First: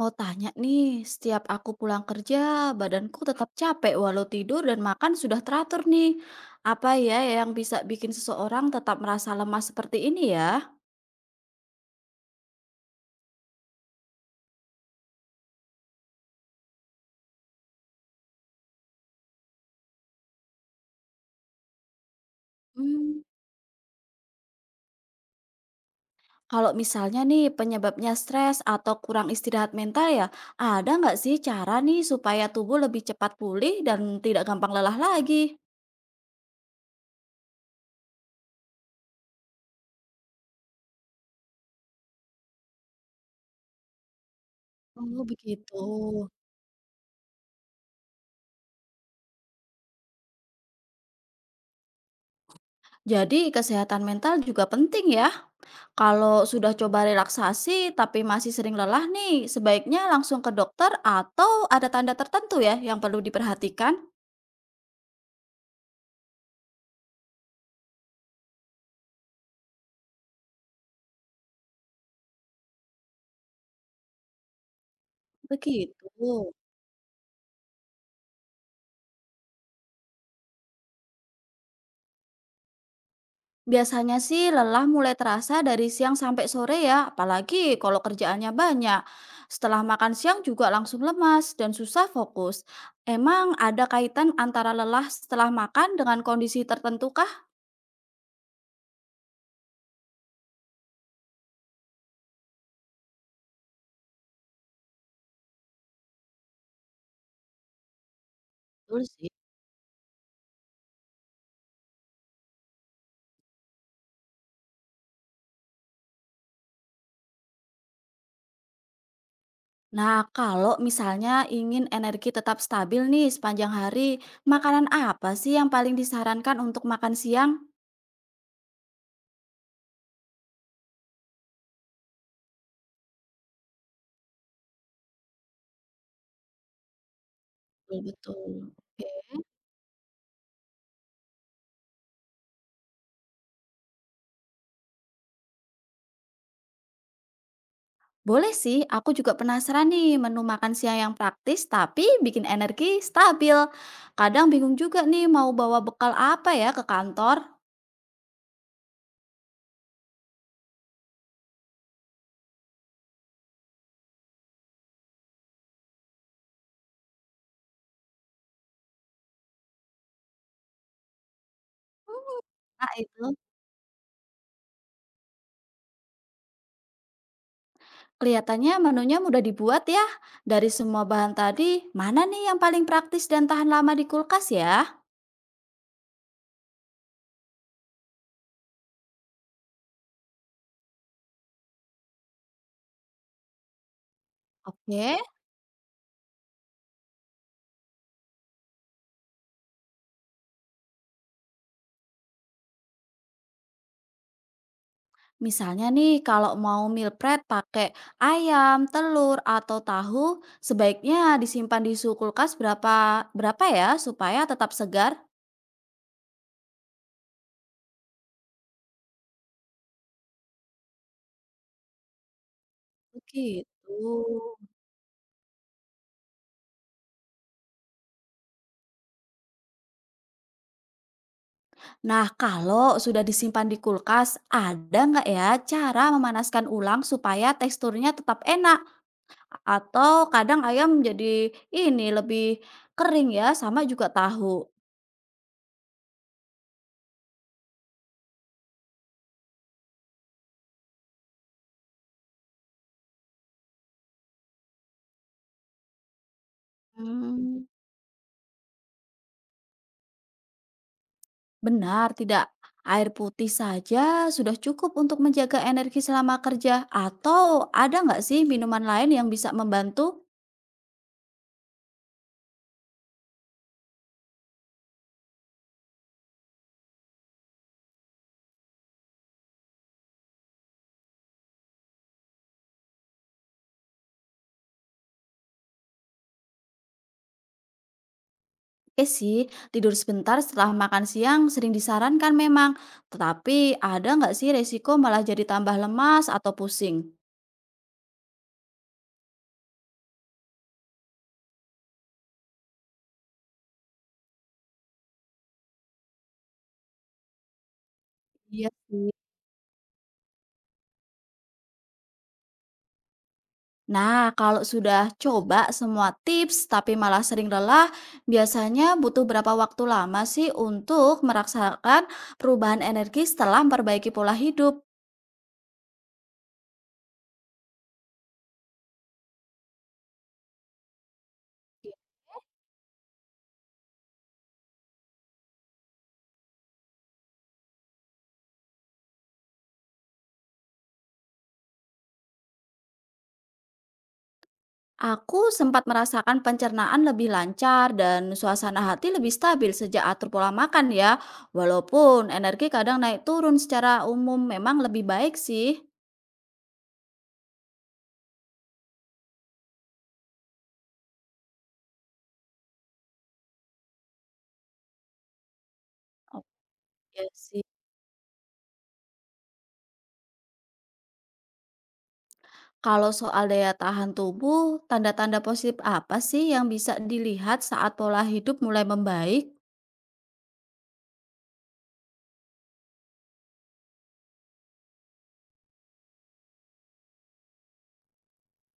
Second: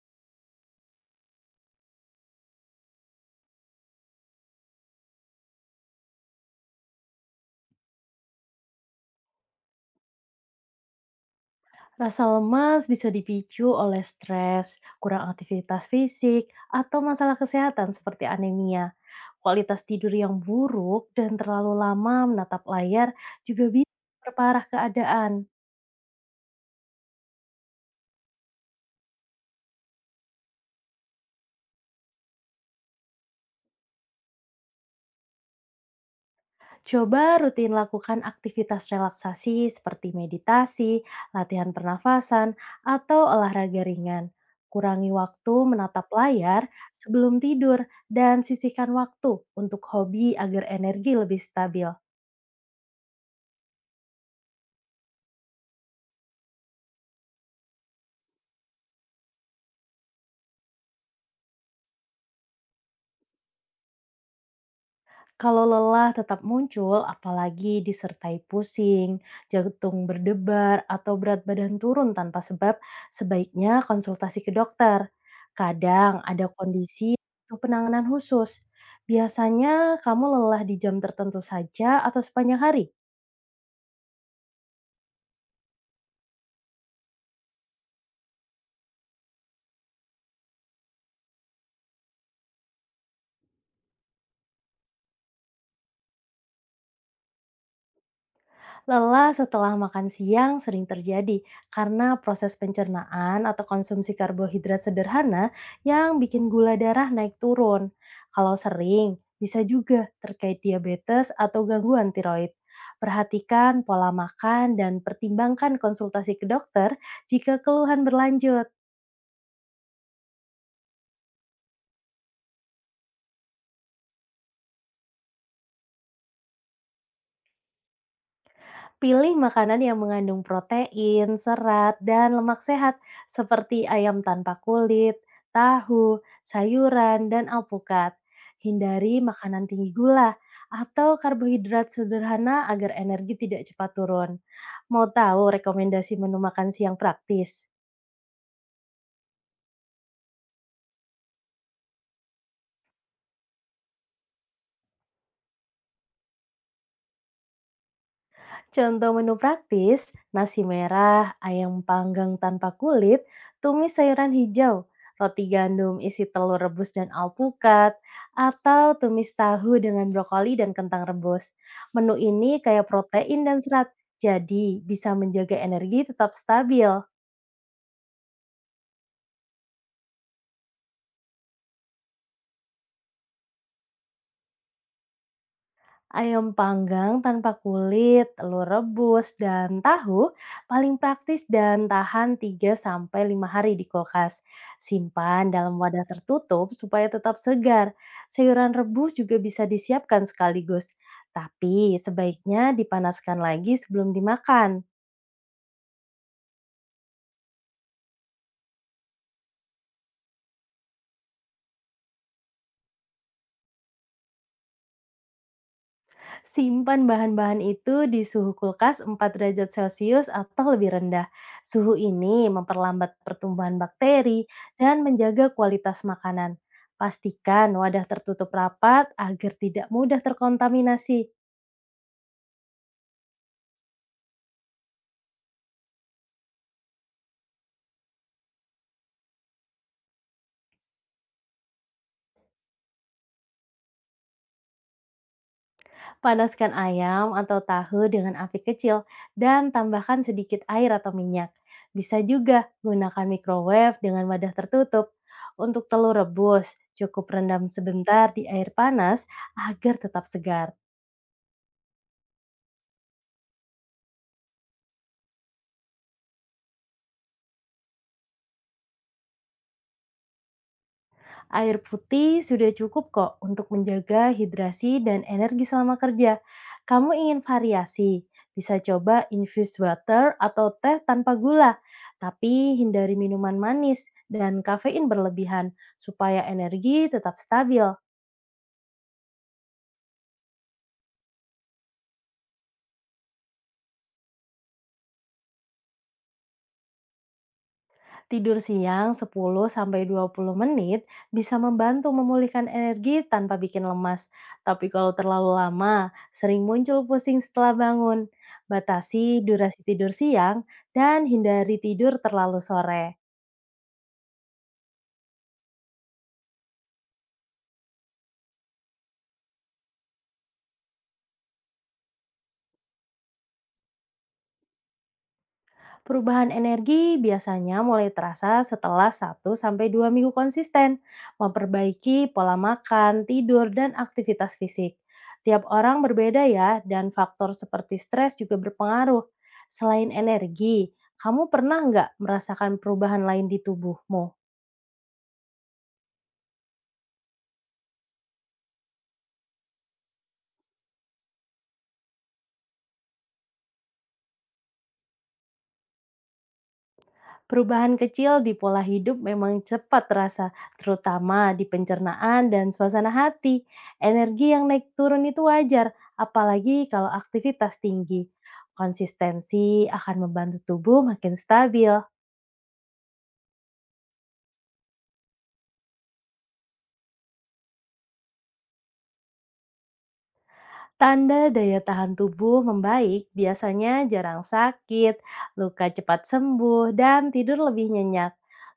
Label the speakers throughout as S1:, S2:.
S1: Mau tanya nih, setiap aku pulang kerja, badanku tetap capek walau tidur dan makan sudah teratur nih. Apa ya yang bisa bikin seseorang tetap merasa lemah seperti ini ya?
S2: Rasa lemas bisa dipicu oleh stres, kurang aktivitas fisik, atau masalah kesehatan seperti anemia. Kualitas tidur yang buruk dan terlalu lama menatap layar
S1: Hmm,
S2: juga bisa memperparah keadaan.
S1: kalau misalnya nih penyebabnya stres atau kurang istirahat mental ya, ada nggak sih cara nih supaya tubuh lebih cepat pulih dan tidak gampang lelah lagi?
S2: Coba rutin lakukan aktivitas relaksasi seperti meditasi, latihan pernafasan, atau olahraga ringan. Kurangi
S1: Oh
S2: waktu
S1: begitu.
S2: menatap layar sebelum tidur dan sisihkan waktu untuk hobi agar energi lebih stabil.
S1: Jadi kesehatan mental juga penting ya? Kalau sudah coba relaksasi tapi masih sering lelah nih, sebaiknya langsung ke dokter atau ada tanda tertentu ya yang perlu diperhatikan?
S2: Kalau lelah tetap muncul, apalagi disertai pusing, jantung berdebar, atau berat badan turun tanpa sebab, sebaiknya konsultasi ke dokter. Kadang ada
S1: Begitu.
S2: kondisi atau penanganan khusus. Biasanya kamu lelah di jam tertentu saja atau sepanjang hari?
S1: Biasanya sih lelah mulai terasa dari siang sampai sore ya, apalagi kalau kerjaannya banyak. Setelah makan siang juga langsung lemas dan susah fokus. Emang ada kaitan antara lelah setelah makan dengan kondisi tertentu kah?
S2: Lelah setelah makan siang sering terjadi karena proses pencernaan atau konsumsi karbohidrat sederhana yang bikin gula darah naik turun. Kalau
S1: Betul
S2: sering,
S1: sih.
S2: bisa juga terkait diabetes atau gangguan tiroid. Perhatikan pola makan dan pertimbangkan konsultasi ke dokter jika keluhan berlanjut.
S1: Nah, kalau misalnya ingin energi tetap stabil nih sepanjang hari, makanan apa sih yang paling disarankan untuk makan siang?
S2: Pilih makanan yang mengandung protein, serat, dan lemak sehat seperti ayam tanpa kulit, tahu, sayuran, dan
S1: Betul,
S2: alpukat.
S1: betul.
S2: Hindari
S1: Oke.
S2: makanan tinggi gula atau karbohidrat sederhana agar energi tidak cepat turun. Mau tahu rekomendasi menu makan siang praktis?
S1: Boleh sih, aku juga penasaran nih menu makan siang yang praktis tapi bikin energi stabil. Kadang bingung juga nih mau bawa bekal apa ya ke kantor.
S2: Contoh menu praktis, nasi merah, ayam panggang tanpa kulit, tumis sayuran hijau, roti gandum isi telur rebus dan alpukat, atau tumis tahu dengan brokoli dan kentang rebus. Menu ini kaya
S1: Nah, itu
S2: protein dan serat, jadi bisa menjaga energi tetap stabil.
S1: kelihatannya menunya mudah dibuat ya. Dari semua bahan tadi, mana nih yang paling praktis dan tahan lama di kulkas ya?
S2: Ayam panggang tanpa kulit, telur rebus, dan tahu paling praktis dan tahan 3 sampai 5 hari di kulkas.
S1: Oke.
S2: Simpan dalam wadah tertutup supaya tetap segar. Sayuran rebus juga bisa disiapkan sekaligus. Tapi sebaiknya dipanaskan lagi sebelum dimakan.
S1: Misalnya nih, kalau mau meal prep pakai ayam, telur, atau tahu, sebaiknya disimpan di suhu kulkas berapa berapa ya supaya tetap segar?
S2: Simpan bahan-bahan itu di suhu kulkas 4 derajat Celcius atau lebih rendah. Suhu ini memperlambat pertumbuhan
S1: Begitu.
S2: bakteri dan menjaga kualitas makanan. Pastikan wadah tertutup rapat agar tidak mudah terkontaminasi.
S1: Nah, kalau sudah disimpan di kulkas, ada nggak ya cara memanaskan ulang supaya teksturnya tetap enak? Atau kadang ayam jadi ini lebih kering ya, sama juga tahu.
S2: Panaskan ayam atau tahu dengan api kecil dan tambahkan sedikit air atau minyak. Bisa juga gunakan microwave dengan wadah tertutup. Untuk telur rebus, cukup
S1: Hmm.
S2: rendam sebentar di air panas agar tetap segar.
S1: Benar, tidak. Air putih saja sudah cukup untuk menjaga energi selama kerja. Atau ada nggak sih minuman lain yang bisa membantu?
S2: Air putih sudah cukup kok untuk menjaga hidrasi dan energi selama kerja. Kamu ingin variasi? Bisa coba infused water atau teh tanpa gula, tapi hindari minuman manis dan kafein berlebihan supaya energi tetap stabil.
S1: Eh sih, tidur sebentar setelah makan siang sering disarankan memang. Tetapi ada nggak sih resiko malah jadi tambah lemas atau pusing?
S2: Tidur siang 10 sampai 20 menit bisa membantu memulihkan energi tanpa bikin lemas. Tapi kalau terlalu lama, sering muncul pusing setelah bangun.
S1: Iya sih.
S2: Batasi durasi tidur siang dan hindari tidur terlalu sore.
S1: Nah, kalau sudah coba semua tips tapi malah sering lelah, biasanya butuh berapa waktu lama sih untuk merasakan perubahan energi setelah memperbaiki pola hidup?
S2: Perubahan energi biasanya mulai terasa setelah satu sampai dua minggu konsisten, memperbaiki pola makan, tidur, dan aktivitas fisik. Tiap orang berbeda ya, dan faktor seperti stres juga berpengaruh. Selain energi, kamu pernah nggak merasakan perubahan lain di tubuhmu?
S1: Aku sempat merasakan pencernaan lebih lancar dan suasana hati lebih stabil sejak atur pola makan ya. Walaupun energi kadang naik turun secara umum memang lebih baik sih.
S2: Perubahan kecil di pola hidup memang cepat terasa, terutama di pencernaan dan suasana hati. Energi yang naik turun itu wajar, apalagi kalau
S1: Oke sih.
S2: aktivitas tinggi. Konsistensi akan membantu tubuh makin stabil.
S1: Kalau soal daya tahan tubuh, tanda-tanda positif apa sih yang bisa dilihat saat pola hidup mulai membaik?
S2: Tanda daya tahan tubuh membaik biasanya jarang sakit, luka cepat sembuh, dan tidur lebih nyenyak.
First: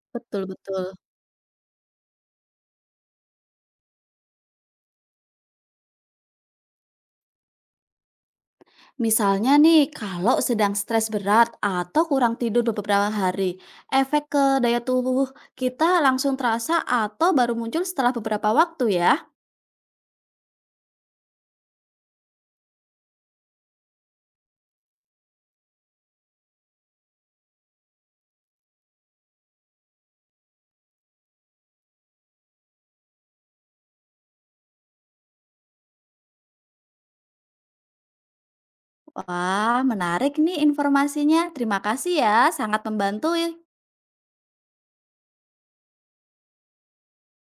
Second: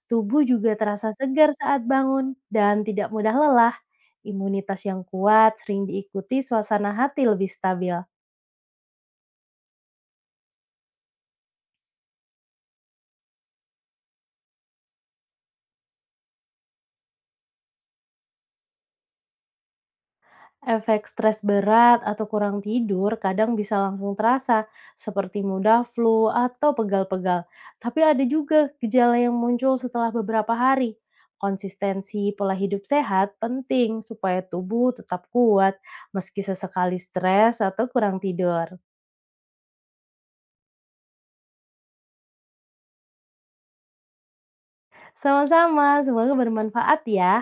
S2: Tubuh juga
S1: Betul-betul.
S2: terasa segar saat bangun dan tidak mudah lelah. Imunitas yang kuat sering diikuti suasana hati lebih stabil.
S1: Misalnya nih, kalau sedang stres berat atau kurang tidur beberapa hari, efek ke daya tubuh kita langsung terasa atau baru muncul setelah beberapa waktu ya.
S2: Efek stres berat atau kurang tidur kadang bisa langsung terasa, seperti mudah flu atau pegal-pegal. Tapi ada juga gejala yang muncul setelah beberapa hari. Konsistensi pola hidup sehat penting supaya tubuh tetap kuat meski sesekali stres atau kurang tidur.
S1: Wah, menarik nih informasinya. Terima kasih ya, sangat membantu ya.
S2: Sama-sama, semoga bermanfaat ya.